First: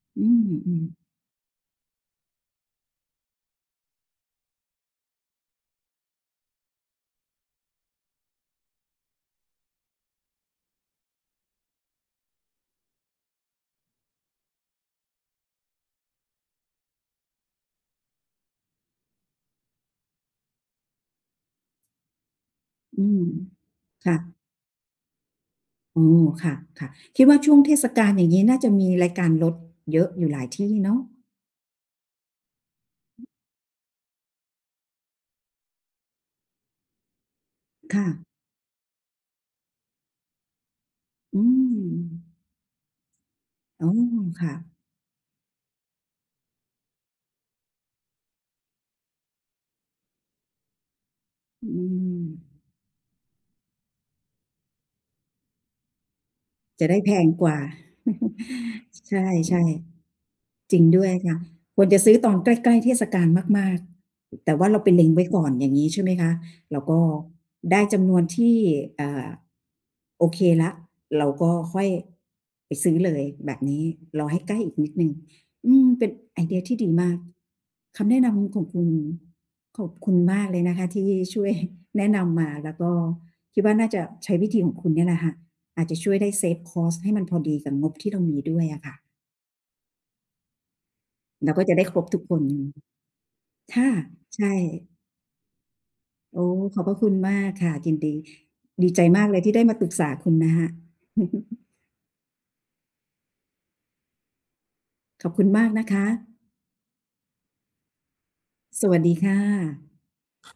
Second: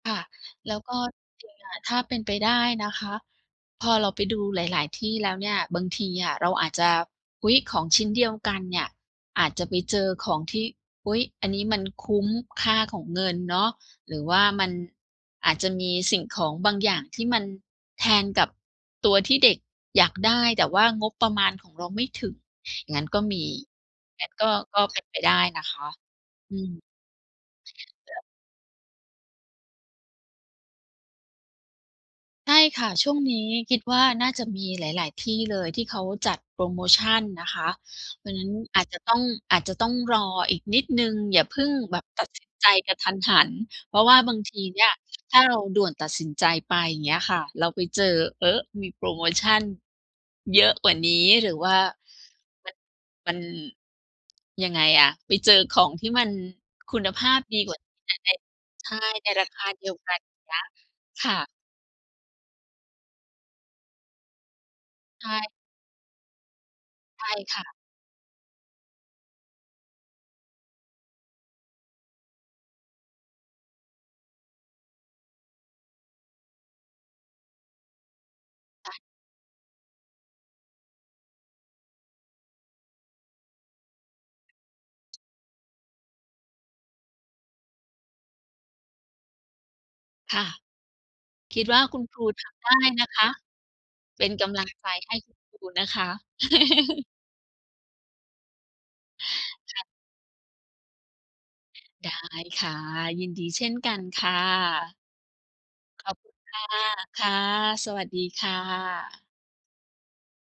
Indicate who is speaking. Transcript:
Speaker 1: ค่ะ
Speaker 2: อืม อ
Speaker 1: แล
Speaker 2: ื
Speaker 1: ้ว
Speaker 2: ม
Speaker 1: ก็จริงอะ ถ้าเป็นไปได้นะคะ พอเราไปดูหลาย ๆ ที่แล้วเนี่ย บางทีอะเราอาจจะ อุ๊ย! ของชิ้นเดียวกันเนี่ย อาจจะไปเจอของที่ "อุ๊ย! อันนี้มันคุ้มค่าของเงินเนาะ" หรือว่ามันอาจจะมีสิ่งของบางอย่าง ที่มันแทนกับตัวที่เด็กอยากได้ แต่ว่างบประมาณของเราไม่ถึง ง
Speaker 2: อ
Speaker 1: ั
Speaker 2: ื
Speaker 1: ้นก
Speaker 2: ม
Speaker 1: ็มี
Speaker 2: ค่
Speaker 1: งั้น
Speaker 2: ะ
Speaker 1: ก็ ก็เป็นไปได้นะคะ
Speaker 2: โอ้ ค่
Speaker 1: อืม [unintelligible]
Speaker 2: ะ ๆ คิดว่าช่วงเทศกาลอย่างงี้ น่าจะมีรายการลดเยอะอยู่หลายที่เนาะ
Speaker 1: ใช่ค่ะ ช่วงนี้คิดว่า น่าจะมีหลาย ๆ ที่เลย ที่เขาจัดโพรโมชันนะคะ
Speaker 2: ค่ะ
Speaker 1: เพราะงั้นอาจจะต้อง อาจจะต้องรออีกนิดหนึ่ง อ
Speaker 2: อ
Speaker 1: ย
Speaker 2: ื
Speaker 1: ่าเพิ่งแบบตัด
Speaker 2: ม
Speaker 1: สินใจกะทันหัน
Speaker 2: อ๋อ
Speaker 1: เพราะว่าบาง
Speaker 2: ค่
Speaker 1: ท
Speaker 2: ะ
Speaker 1: ีเนี่ย ถ้าเราด่วนตัดสินใจไป เงี้ยค่ะ เราไปเจอ เอ๊อะ มีโพรโมชันเยอะกว่านี้ หรือ
Speaker 2: อ
Speaker 1: ว
Speaker 2: ื
Speaker 1: ่า
Speaker 2: ม
Speaker 1: มัน มัน ยังไงอะ ไปเจอของที่มัน
Speaker 2: จะ
Speaker 1: ค
Speaker 2: ได
Speaker 1: ุ
Speaker 2: ้
Speaker 1: ณ
Speaker 2: แพ
Speaker 1: ภ
Speaker 2: ง
Speaker 1: าพ
Speaker 2: กว่
Speaker 1: ดี
Speaker 2: า
Speaker 1: กว่า แต่ใน ใช่
Speaker 2: ช
Speaker 1: ในรา
Speaker 2: ใ
Speaker 1: ค
Speaker 2: ช่
Speaker 1: าเดียวกัน อย่างเงี้ย
Speaker 2: ๆ จริงด้วย
Speaker 1: ค
Speaker 2: ค
Speaker 1: ่
Speaker 2: ่ะ
Speaker 1: ะ
Speaker 2: ควรจะซื้อตอนใกล้ ๆ เทศกาลมาก ๆ แต่ว่าเราไปเล็งไ
Speaker 1: ใ
Speaker 2: ว
Speaker 1: ช
Speaker 2: ้ก่อ
Speaker 1: ่
Speaker 2: นอย่างงี้ ใช่ไหมคะ? แล้วก็
Speaker 1: ใช่ค่ะ
Speaker 2: ได้จำนวนที่ เอ่อ โอเคแล้ว เราก็ค่อยไปซื้อเลยแบบนี้ รอให้ใกล้อีกนิดหนึ่ง อืม เป็นไอเดียดีมาก คำแนะนำของคุ
Speaker 1: ค
Speaker 2: ณ
Speaker 1: ่ะ
Speaker 2: ขอบคุณมากเลยนะคะที่ ช่วย แนะนำมา แล้วก็คิดว่า น่าจะใช้วิธีของคุณเนี่ยแหละค่ะ อาจจะช่วยได้ เซฟคอสต์ ให้มันพอดีกับงบที่เรามีด้วยอะค่ะ
Speaker 1: ค่ะ
Speaker 2: แล้ว
Speaker 1: ค
Speaker 2: ก
Speaker 1: ิ
Speaker 2: ็
Speaker 1: ด
Speaker 2: จะ
Speaker 1: ว
Speaker 2: ไ
Speaker 1: ่า
Speaker 2: ด้ค
Speaker 1: ค
Speaker 2: ร
Speaker 1: ุณ
Speaker 2: บ
Speaker 1: ค
Speaker 2: ทุ
Speaker 1: ร
Speaker 2: ก
Speaker 1: ู
Speaker 2: ค
Speaker 1: ท
Speaker 2: น
Speaker 1: ำได้นะคะ
Speaker 2: ค่ะ
Speaker 1: เป็น
Speaker 2: ใช
Speaker 1: ก
Speaker 2: ่
Speaker 1: ำลังใจให้ครูนะคะ
Speaker 2: โอ้ ขอบพระคุณมากค่ะ ยินดี ดีใจมากเลยที่ได้ม
Speaker 1: ค
Speaker 2: า
Speaker 1: ่
Speaker 2: ป
Speaker 1: ะ
Speaker 2: รึกษาคุณนะคะ
Speaker 1: ได้ค่ะ ยินดีเช่นกันค่ะ
Speaker 2: ขอบคุณมากนะค
Speaker 1: ขอบคุ
Speaker 2: ะ
Speaker 1: ณค่ะ ค่ะ สวัสดีค่
Speaker 2: สวัสด
Speaker 1: ะ
Speaker 2: ีค่ะ